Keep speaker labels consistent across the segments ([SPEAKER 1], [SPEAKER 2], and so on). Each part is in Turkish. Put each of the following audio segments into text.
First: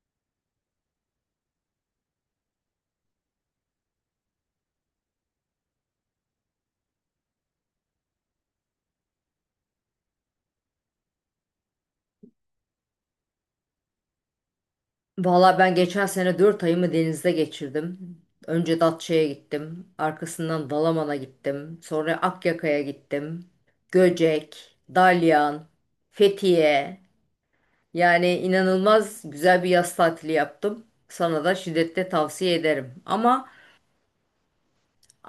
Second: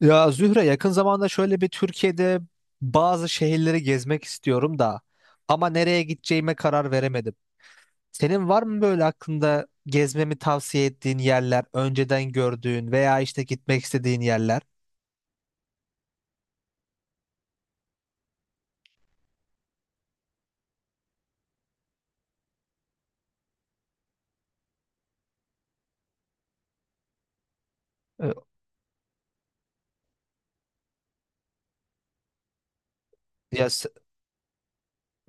[SPEAKER 1] Ya Zühre yakın zamanda şöyle bir Türkiye'de bazı şehirleri gezmek istiyorum da ama nereye gideceğime karar veremedim. Senin var mı böyle aklında gezmemi tavsiye ettiğin yerler, önceden gördüğün veya işte gitmek istediğin yerler?
[SPEAKER 2] Valla ben geçen sene 4 ayımı denizde geçirdim. Önce Datça'ya gittim. Arkasından Dalaman'a gittim. Sonra Akyaka'ya gittim. Göcek, Dalyan, Fethiye. Yani
[SPEAKER 1] E,
[SPEAKER 2] inanılmaz güzel bir yaz tatili yaptım. Sana da şiddetle tavsiye ederim. Ama
[SPEAKER 1] Ya, s-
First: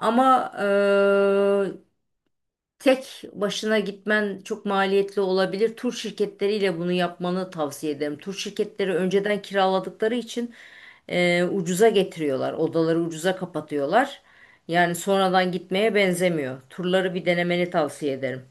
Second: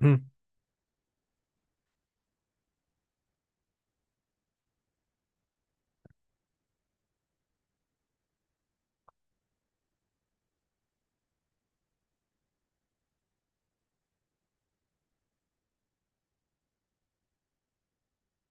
[SPEAKER 1] Hı.
[SPEAKER 2] Tek başına gitmen çok maliyetli olabilir. Tur şirketleriyle bunu yapmanı tavsiye ederim. Tur şirketleri önceden kiraladıkları için ucuza getiriyorlar. Odaları ucuza kapatıyorlar. Yani sonradan gitmeye benzemiyor. Turları bir denemeni tavsiye ederim.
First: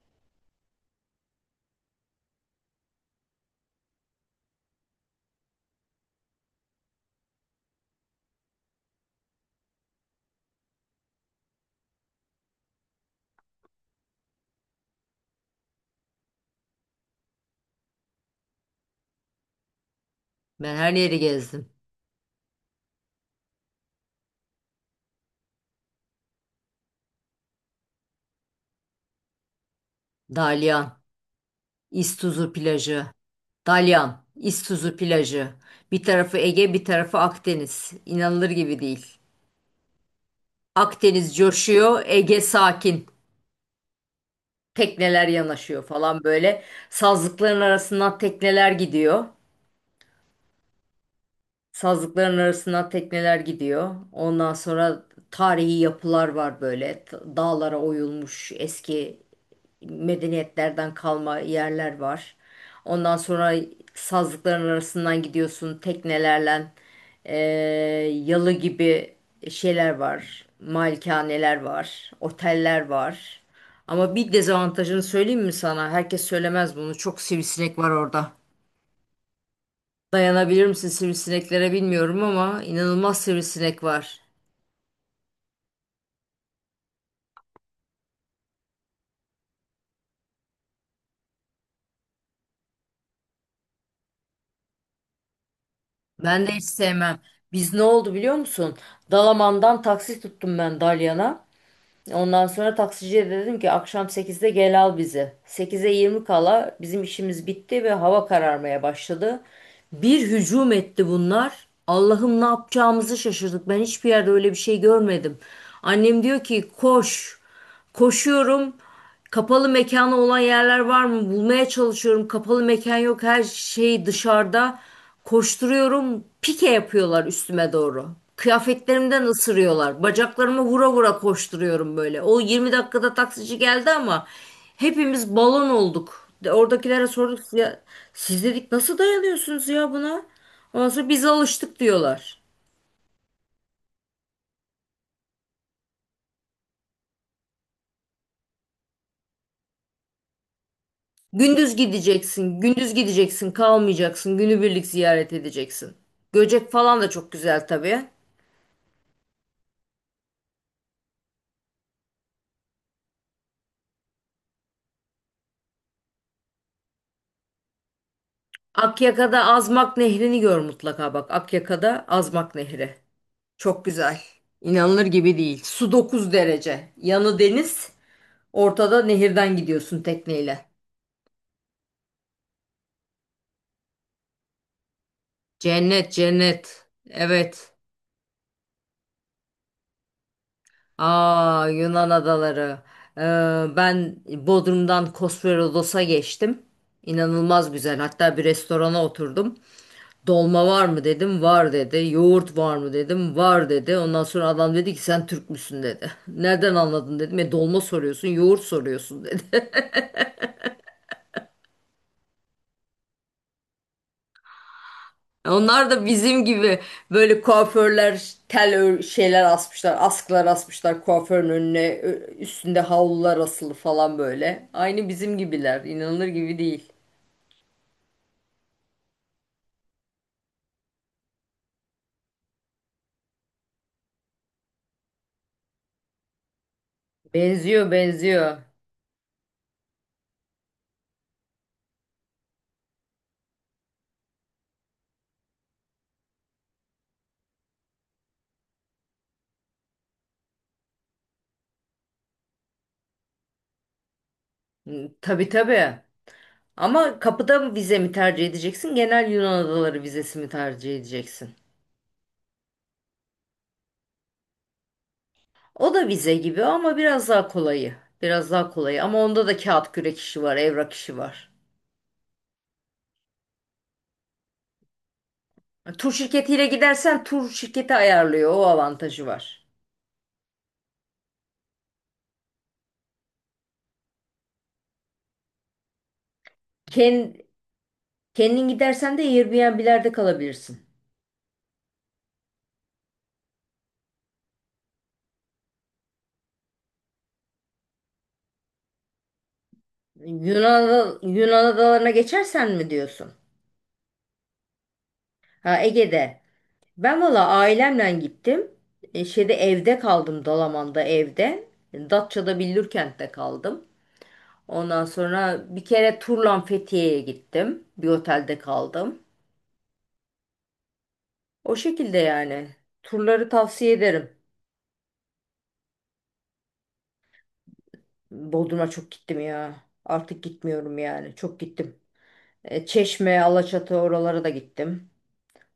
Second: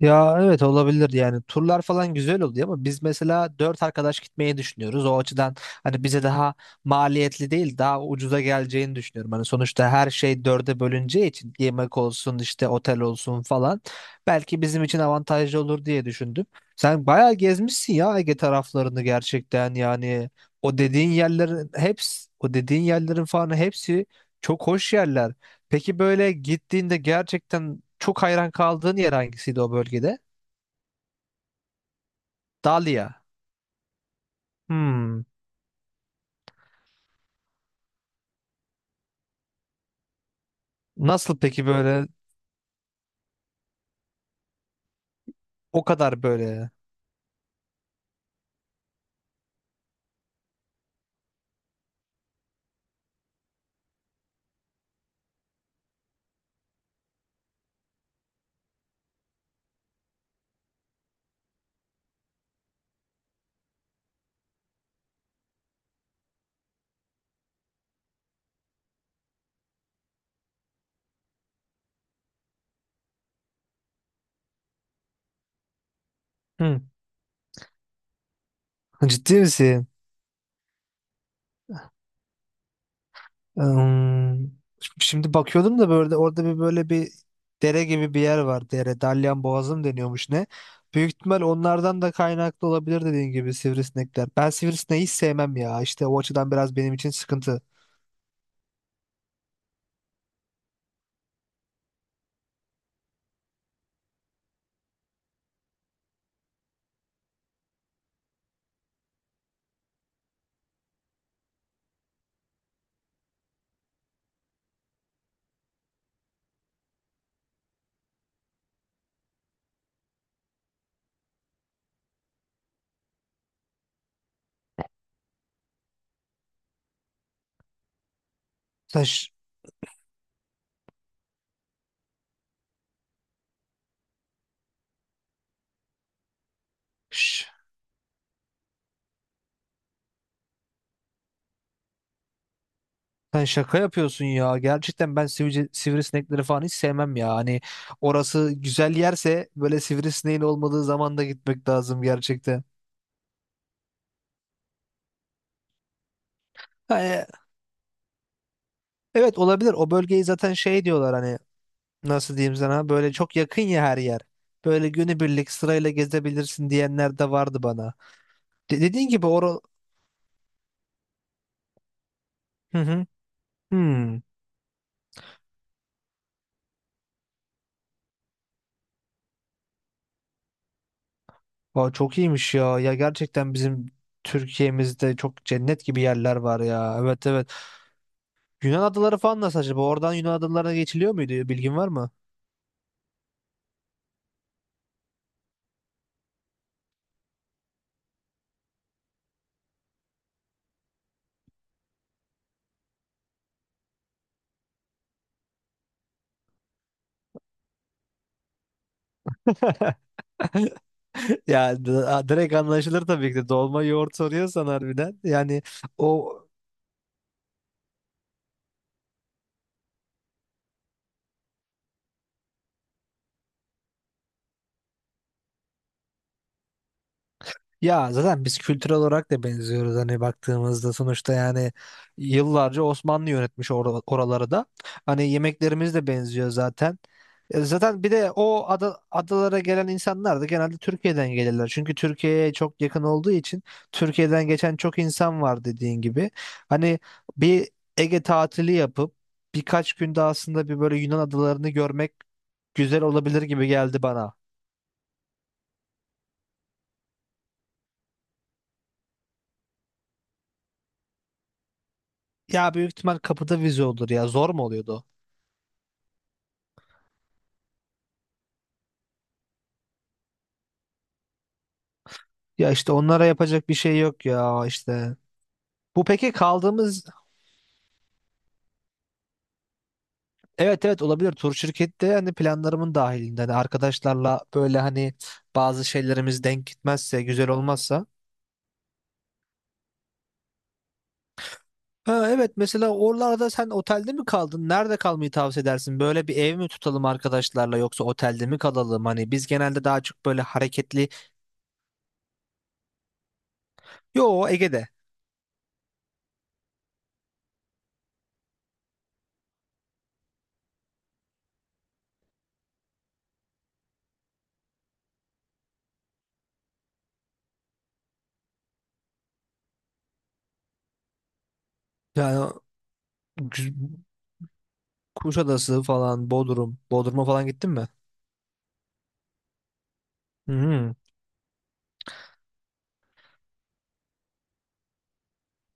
[SPEAKER 1] Ya evet olabilir yani turlar falan güzel oluyor ama biz mesela dört arkadaş gitmeyi düşünüyoruz. O açıdan hani bize daha maliyetli değil daha ucuza geleceğini düşünüyorum. Hani sonuçta her şey dörde bölüneceği için yemek olsun işte otel olsun falan belki bizim için avantajlı olur diye düşündüm. Sen bayağı gezmişsin ya Ege taraflarını gerçekten yani
[SPEAKER 2] Ben her yeri gezdim.
[SPEAKER 1] o dediğin yerlerin falan hepsi çok hoş yerler. Peki böyle gittiğinde gerçekten çok hayran kaldığın yer hangisiydi o bölgede?
[SPEAKER 2] Dalyan, İztuzu plajı,
[SPEAKER 1] Dalia.
[SPEAKER 2] Dalyan, İztuzu
[SPEAKER 1] Hmm.
[SPEAKER 2] plajı. Bir tarafı Ege, bir tarafı Akdeniz. İnanılır gibi değil. Akdeniz
[SPEAKER 1] Nasıl peki
[SPEAKER 2] coşuyor,
[SPEAKER 1] böyle
[SPEAKER 2] Ege sakin. Tekneler yanaşıyor
[SPEAKER 1] o kadar
[SPEAKER 2] falan böyle.
[SPEAKER 1] böyle?
[SPEAKER 2] Sazlıkların arasından tekneler gidiyor. Sazlıkların arasına tekneler gidiyor. Ondan sonra tarihi yapılar var böyle. Dağlara oyulmuş eski medeniyetlerden kalma yerler var. Ondan sonra sazlıkların arasından gidiyorsun teknelerle. Ee, yalı gibi şeyler var. Malikaneler var. Oteller var. Ama bir dezavantajını söyleyeyim mi sana? Herkes söylemez
[SPEAKER 1] Hmm.
[SPEAKER 2] bunu. Çok sivrisinek var orada.
[SPEAKER 1] Ciddi misin?
[SPEAKER 2] Dayanabilir misin sivrisineklere bilmiyorum ama inanılmaz sivrisinek var.
[SPEAKER 1] Hmm. Şimdi bakıyordum da böyle orada bir böyle bir dere gibi bir yer var. Dere. Dalyan Boğazı mı deniyormuş ne? Büyük ihtimal onlardan da kaynaklı olabilir dediğin gibi sivrisinekler. Ben sivrisineği hiç sevmem ya. İşte o
[SPEAKER 2] Ben
[SPEAKER 1] açıdan
[SPEAKER 2] de hiç
[SPEAKER 1] biraz benim için
[SPEAKER 2] sevmem.
[SPEAKER 1] sıkıntı.
[SPEAKER 2] Biz ne oldu biliyor musun? Dalaman'dan taksi tuttum ben Dalyan'a. Ondan sonra taksiciye de dedim ki akşam 8'de gel al bizi. 8'e 20 kala bizim işimiz bitti ve hava kararmaya başladı. Bir hücum etti bunlar. Allah'ım ne yapacağımızı şaşırdık. Ben hiçbir yerde öyle bir şey görmedim. Annem diyor ki koş. Koşuyorum. Kapalı mekanı olan yerler var mı? Bulmaya çalışıyorum. Kapalı mekan yok. Her şey dışarıda. Koşturuyorum. Pike yapıyorlar üstüme doğru.
[SPEAKER 1] Sen
[SPEAKER 2] Kıyafetlerimden
[SPEAKER 1] ş-
[SPEAKER 2] ısırıyorlar. Bacaklarımı vura vura koşturuyorum böyle. O 20 dakikada taksici geldi ama hepimiz balon olduk. Oradakilere sorduk.
[SPEAKER 1] ş-
[SPEAKER 2] Ya, siz dedik nasıl dayanıyorsunuz ya buna? Ondan sonra biz alıştık diyorlar.
[SPEAKER 1] Sen şaka yapıyorsun ya. Gerçekten ben sivrisinekleri falan hiç sevmem ya. Hani orası güzel yerse böyle sivrisineğin olmadığı zaman da gitmek
[SPEAKER 2] Gündüz
[SPEAKER 1] lazım
[SPEAKER 2] gideceksin,
[SPEAKER 1] gerçekten.
[SPEAKER 2] gündüz gideceksin, kalmayacaksın, günübirlik ziyaret edeceksin. Göcek falan
[SPEAKER 1] Ha,
[SPEAKER 2] da çok güzel tabii.
[SPEAKER 1] evet olabilir. O bölgeyi zaten şey diyorlar hani nasıl diyeyim sana böyle çok yakın ya her yer. Böyle günübirlik sırayla gezebilirsin diyenler de vardı bana. De- dediğin gibi
[SPEAKER 2] Akyaka'da
[SPEAKER 1] or
[SPEAKER 2] Azmak Nehri'ni gör mutlaka bak. Akyaka'da Azmak
[SPEAKER 1] Hı
[SPEAKER 2] Nehri.
[SPEAKER 1] hı.
[SPEAKER 2] Çok güzel.
[SPEAKER 1] Hmm.
[SPEAKER 2] İnanılır gibi değil. Su 9 derece. Yanı deniz, ortada nehirden gidiyorsun tekneyle.
[SPEAKER 1] Aa, çok iyiymiş ya. Ya gerçekten bizim Türkiye'mizde çok cennet gibi
[SPEAKER 2] Cennet,
[SPEAKER 1] yerler var
[SPEAKER 2] cennet.
[SPEAKER 1] ya. Evet, evet.
[SPEAKER 2] Evet.
[SPEAKER 1] Yunan adaları falan nasıl acaba? Oradan Yunan adalarına geçiliyor muydu?
[SPEAKER 2] Aa
[SPEAKER 1] Bilgin var
[SPEAKER 2] Yunan
[SPEAKER 1] mı?
[SPEAKER 2] adaları. Ee, ben Bodrum'dan Kosperodos'a geçtim. İnanılmaz güzel. Hatta bir restorana oturdum. Dolma var mı dedim, var dedi. Yoğurt var mı dedim, var dedi. Ondan sonra adam dedi ki sen Türk müsün dedi. Nereden anladın dedim. E dolma soruyorsun, yoğurt soruyorsun dedi.
[SPEAKER 1] Ya direkt anlaşılır tabii ki de. Dolma yoğurt soruyorsan harbiden. Yani
[SPEAKER 2] Onlar da
[SPEAKER 1] o
[SPEAKER 2] bizim gibi böyle kuaförler, tel şeyler asmışlar. Askılar asmışlar kuaförün önüne. Üstünde havlular asılı falan böyle. Aynı bizim gibiler. İnanılır gibi değil.
[SPEAKER 1] Ya zaten biz kültürel olarak da benziyoruz hani baktığımızda sonuçta yani yıllarca Osmanlı yönetmiş oraları da. Hani yemeklerimiz de benziyor zaten.
[SPEAKER 2] Benziyor,
[SPEAKER 1] Zaten bir de
[SPEAKER 2] benziyor.
[SPEAKER 1] o adalara gelen insanlar da genelde Türkiye'den gelirler. Çünkü Türkiye'ye çok yakın olduğu için Türkiye'den geçen çok insan var dediğin gibi. Hani bir Ege tatili yapıp birkaç günde aslında bir böyle Yunan adalarını görmek güzel olabilir gibi geldi bana.
[SPEAKER 2] Hı, tabii tabii. Ama kapıda mı vize mi tercih edeceksin? Genel Yunan adaları vizesi mi tercih edeceksin?
[SPEAKER 1] Ya büyük ihtimal kapıda vize olur ya. Zor mu oluyordu?
[SPEAKER 2] O da vize gibi ama biraz daha kolayı. Biraz daha kolayı ama onda da kağıt kürek işi var, evrak işi var.
[SPEAKER 1] Ya işte onlara yapacak bir şey yok ya işte. Bu
[SPEAKER 2] Tur
[SPEAKER 1] peki
[SPEAKER 2] şirketiyle
[SPEAKER 1] kaldığımız
[SPEAKER 2] gidersen tur şirketi ayarlıyor. O avantajı var.
[SPEAKER 1] Evet, evet, olabilir tur şirkette hani planlarımın dahilinde hani arkadaşlarla böyle hani bazı şeylerimiz denk gitmezse
[SPEAKER 2] Ken-
[SPEAKER 1] güzel olmazsa.
[SPEAKER 2] kendin gidersen de Airbnb'lerde kalabilirsin.
[SPEAKER 1] Ha, evet mesela oralarda sen otelde mi kaldın? Nerede kalmayı tavsiye edersin? Böyle bir ev mi tutalım arkadaşlarla yoksa otelde mi kalalım? Hani biz genelde daha çok böyle hareketli.
[SPEAKER 2] Yunan adalarına geçersen mi diyorsun?
[SPEAKER 1] Yo, Ege'de.
[SPEAKER 2] Ha, Ege'de. Ben valla ailemle gittim. Şeyde evde kaldım, Dalaman'da evde. Datça'da Billurkent'te kaldım. Ondan sonra bir kere turla Fethiye'ye gittim. Bir otelde kaldım. O şekilde
[SPEAKER 1] Yani
[SPEAKER 2] yani. Turları tavsiye ederim.
[SPEAKER 1] Kuşadası falan Bodrum. Bodrum'a falan gittin mi?
[SPEAKER 2] Bodrum'a çok gittim ya. Artık
[SPEAKER 1] Hı hı.
[SPEAKER 2] gitmiyorum yani. Çok gittim. Çeşme, Alaçatı, oralara da gittim.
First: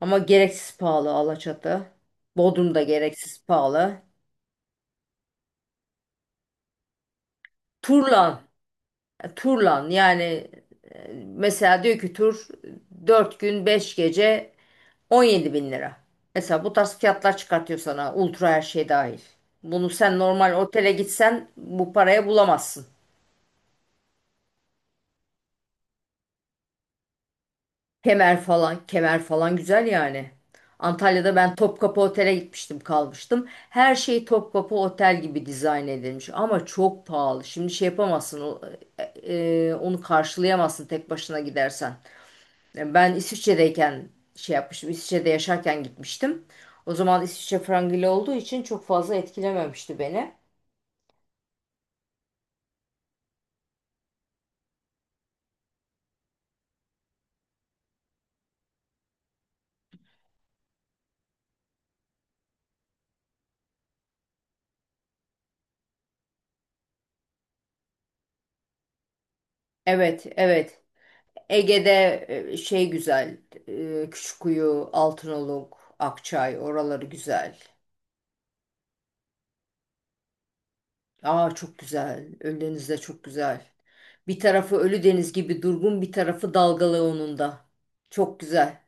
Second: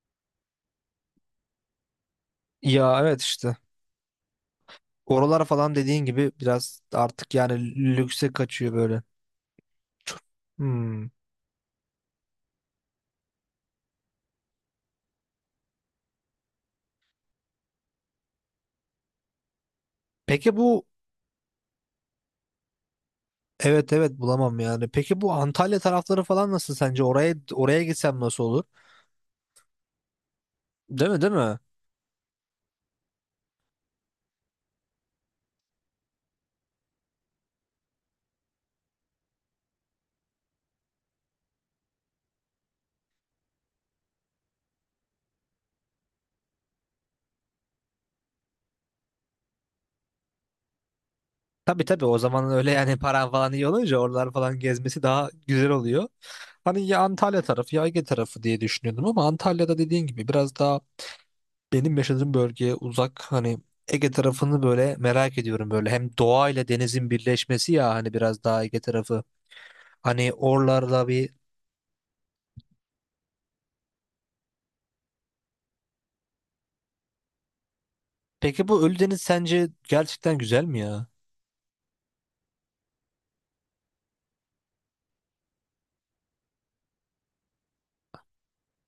[SPEAKER 2] Ama gereksiz pahalı Alaçatı. Bodrum da
[SPEAKER 1] Ya evet
[SPEAKER 2] gereksiz
[SPEAKER 1] işte.
[SPEAKER 2] pahalı.
[SPEAKER 1] Oralar falan dediğin gibi biraz artık yani lükse
[SPEAKER 2] Turlan.
[SPEAKER 1] kaçıyor böyle.
[SPEAKER 2] Turlan yani,
[SPEAKER 1] Hmm.
[SPEAKER 2] mesela diyor ki tur 4 gün 5 gece 17 bin lira. Mesela bu tarz fiyatlar çıkartıyor sana, ultra her şey dahil. Bunu sen normal
[SPEAKER 1] Peki bu
[SPEAKER 2] otele gitsen bu paraya bulamazsın.
[SPEAKER 1] Evet, evet, bulamam yani. Peki bu Antalya tarafları falan nasıl sence? Oraya gitsem
[SPEAKER 2] Kemer
[SPEAKER 1] nasıl olur?
[SPEAKER 2] falan, kemer falan güzel yani.
[SPEAKER 1] Değil mi, değil
[SPEAKER 2] Antalya'da ben
[SPEAKER 1] mi?
[SPEAKER 2] Topkapı Otel'e gitmiştim, kalmıştım. Her şey Topkapı Otel gibi dizayn edilmiş ama çok pahalı. Şimdi şey yapamazsın, e, onu karşılayamazsın tek başına gidersen. Yani ben İsviçre'deyken şey yapmıştım, İsviçre'de yaşarken gitmiştim. O zaman İsviçre frangili olduğu için çok fazla etkilememişti beni.
[SPEAKER 1] Tabii, tabii, o zaman öyle yani paran falan iyi olunca oralar falan gezmesi daha güzel oluyor. Hani ya Antalya tarafı ya Ege tarafı diye düşünüyordum ama Antalya'da dediğin gibi biraz daha benim yaşadığım bölgeye uzak hani Ege tarafını böyle merak ediyorum böyle. Hem doğa ile denizin birleşmesi ya hani biraz daha Ege tarafı.
[SPEAKER 2] Evet,
[SPEAKER 1] Hani
[SPEAKER 2] evet.
[SPEAKER 1] oralarda bir.
[SPEAKER 2] Ege'de şey güzel, Küçükkuyu, Altınoluk, Akçay, oraları güzel.
[SPEAKER 1] Peki bu Ölüdeniz sence gerçekten güzel mi ya?
[SPEAKER 2] Aa, çok güzel. Ölüdeniz de çok güzel. Bir tarafı Ölüdeniz gibi durgun, bir tarafı dalgalı onun da. Çok güzel.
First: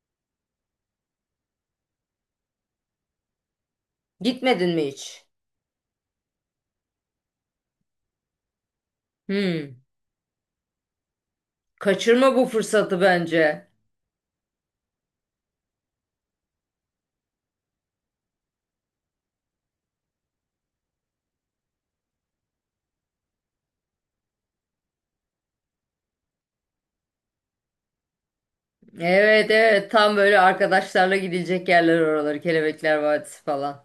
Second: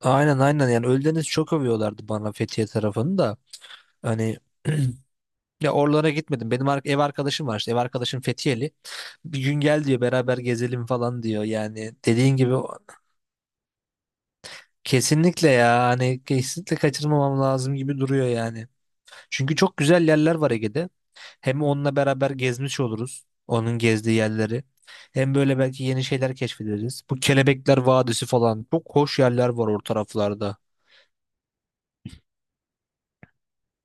[SPEAKER 1] Aynen, aynen, yani Ölüdeniz çok övüyorlardı bana Fethiye tarafını da. Hani
[SPEAKER 2] Gitmedin mi hiç?
[SPEAKER 1] ya oralara gitmedim. Benim ev arkadaşım var işte ev arkadaşım Fethiyeli. Bir gün
[SPEAKER 2] Hmm.
[SPEAKER 1] gel diyor beraber gezelim falan diyor. Yani
[SPEAKER 2] Kaçırma
[SPEAKER 1] dediğin
[SPEAKER 2] bu
[SPEAKER 1] gibi
[SPEAKER 2] fırsatı bence.
[SPEAKER 1] kesinlikle ya hani kesinlikle kaçırmamam lazım gibi duruyor yani. Çünkü çok güzel yerler var Ege'de. Hem onunla beraber gezmiş oluruz. Onun gezdiği yerleri. Hem böyle belki yeni şeyler keşfederiz. Bu Kelebekler Vadisi falan. Çok hoş yerler
[SPEAKER 2] Evet,
[SPEAKER 1] var o
[SPEAKER 2] evet, tam böyle
[SPEAKER 1] taraflarda.
[SPEAKER 2] arkadaşlarla gidilecek yerler oraları. Kelebekler Vadisi falan.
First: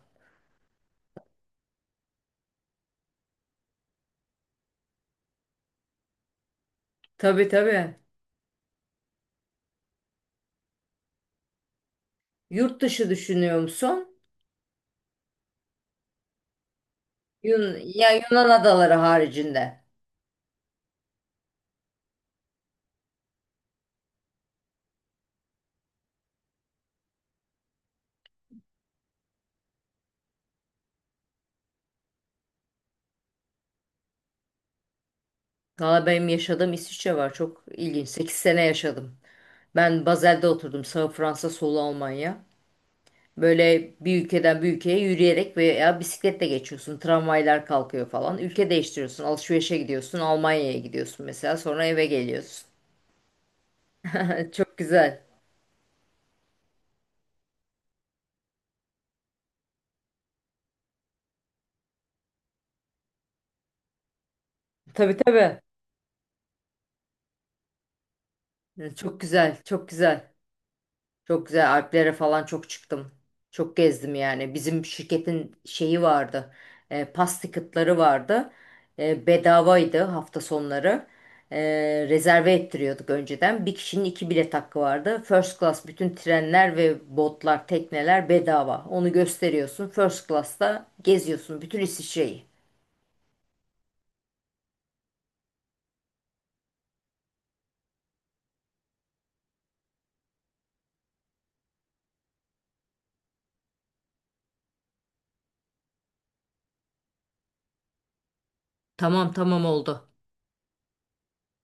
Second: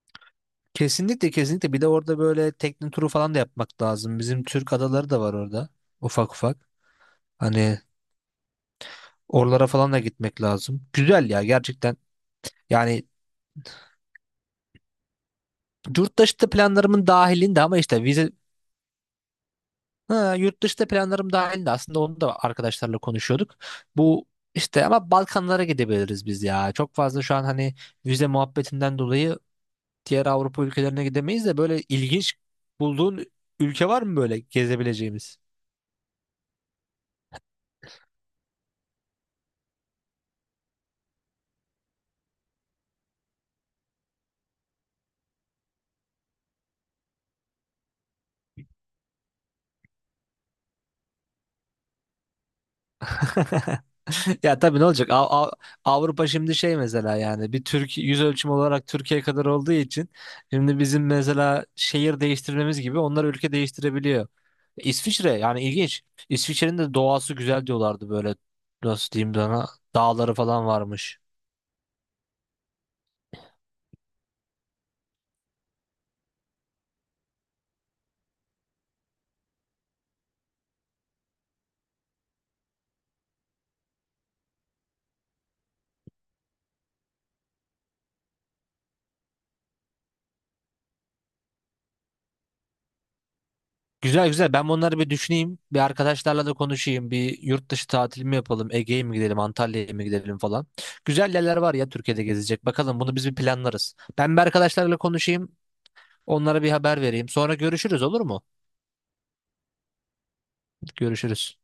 [SPEAKER 1] Kesinlikle, kesinlikle. Bir de orada böyle tekne turu falan da yapmak lazım. Bizim Türk adaları da var orada. Ufak ufak.
[SPEAKER 2] Tabii,
[SPEAKER 1] Hani
[SPEAKER 2] tabii.
[SPEAKER 1] oralara falan da gitmek lazım. Güzel ya gerçekten.
[SPEAKER 2] Yurt
[SPEAKER 1] Yani
[SPEAKER 2] dışı düşünüyor musun?
[SPEAKER 1] yurt dışı da planlarımın dahilinde ama
[SPEAKER 2] Yun
[SPEAKER 1] işte
[SPEAKER 2] ya
[SPEAKER 1] vize.
[SPEAKER 2] Yunan adaları haricinde.
[SPEAKER 1] Ha, yurt dışında planlarım dahildi aslında onu da arkadaşlarla konuşuyorduk. Bu işte ama Balkanlara gidebiliriz biz ya. Çok fazla şu an hani vize muhabbetinden dolayı diğer Avrupa ülkelerine gidemeyiz de böyle ilginç bulduğun ülke var mı böyle gezebileceğimiz?
[SPEAKER 2] Valla benim yaşadığım İsviçre var. Çok ilginç. 8 sene yaşadım. Ben Basel'de oturdum. Sağ Fransa, solu Almanya. Böyle bir ülkeden bir ülkeye yürüyerek veya bisikletle geçiyorsun. Tramvaylar kalkıyor falan. Ülke değiştiriyorsun. Alışverişe gidiyorsun. Almanya'ya gidiyorsun mesela. Sonra eve geliyorsun.
[SPEAKER 1] Ya
[SPEAKER 2] Çok
[SPEAKER 1] tabii ne olacak?
[SPEAKER 2] güzel.
[SPEAKER 1] Avrupa şimdi şey mesela yani bir Türkiye yüz ölçümü olarak Türkiye kadar olduğu için şimdi bizim mesela şehir değiştirmemiz gibi onlar ülke değiştirebiliyor.
[SPEAKER 2] Tabii,
[SPEAKER 1] İsviçre
[SPEAKER 2] tabii.
[SPEAKER 1] yani ilginç. İsviçre'nin de doğası güzel diyorlardı böyle nasıl
[SPEAKER 2] Çok
[SPEAKER 1] diyeyim
[SPEAKER 2] güzel.
[SPEAKER 1] sana
[SPEAKER 2] Çok güzel.
[SPEAKER 1] dağları falan varmış.
[SPEAKER 2] Çok güzel, Alplere falan çok çıktım. Çok gezdim yani. Bizim şirketin şeyi vardı. Pas ticket'ları vardı. Bedavaydı hafta sonları. E, rezerve ettiriyorduk önceden. Bir kişinin iki bilet hakkı vardı. First class bütün trenler ve botlar, tekneler bedava. Onu gösteriyorsun. First class'ta geziyorsun bütün İsviçre'yi.
[SPEAKER 1] Güzel, güzel. Ben bunları bir düşüneyim. Bir arkadaşlarla da konuşayım. Bir yurt dışı tatil mi yapalım? Ege'ye mi gidelim? Antalya'ya mı gidelim falan. Güzel yerler var ya Türkiye'de gezecek. Bakalım bunu biz bir planlarız. Ben bir arkadaşlarla konuşayım. Onlara bir haber vereyim. Sonra görüşürüz olur mu?
[SPEAKER 2] Tamam, tamam, oldu.
[SPEAKER 1] Görüşürüz.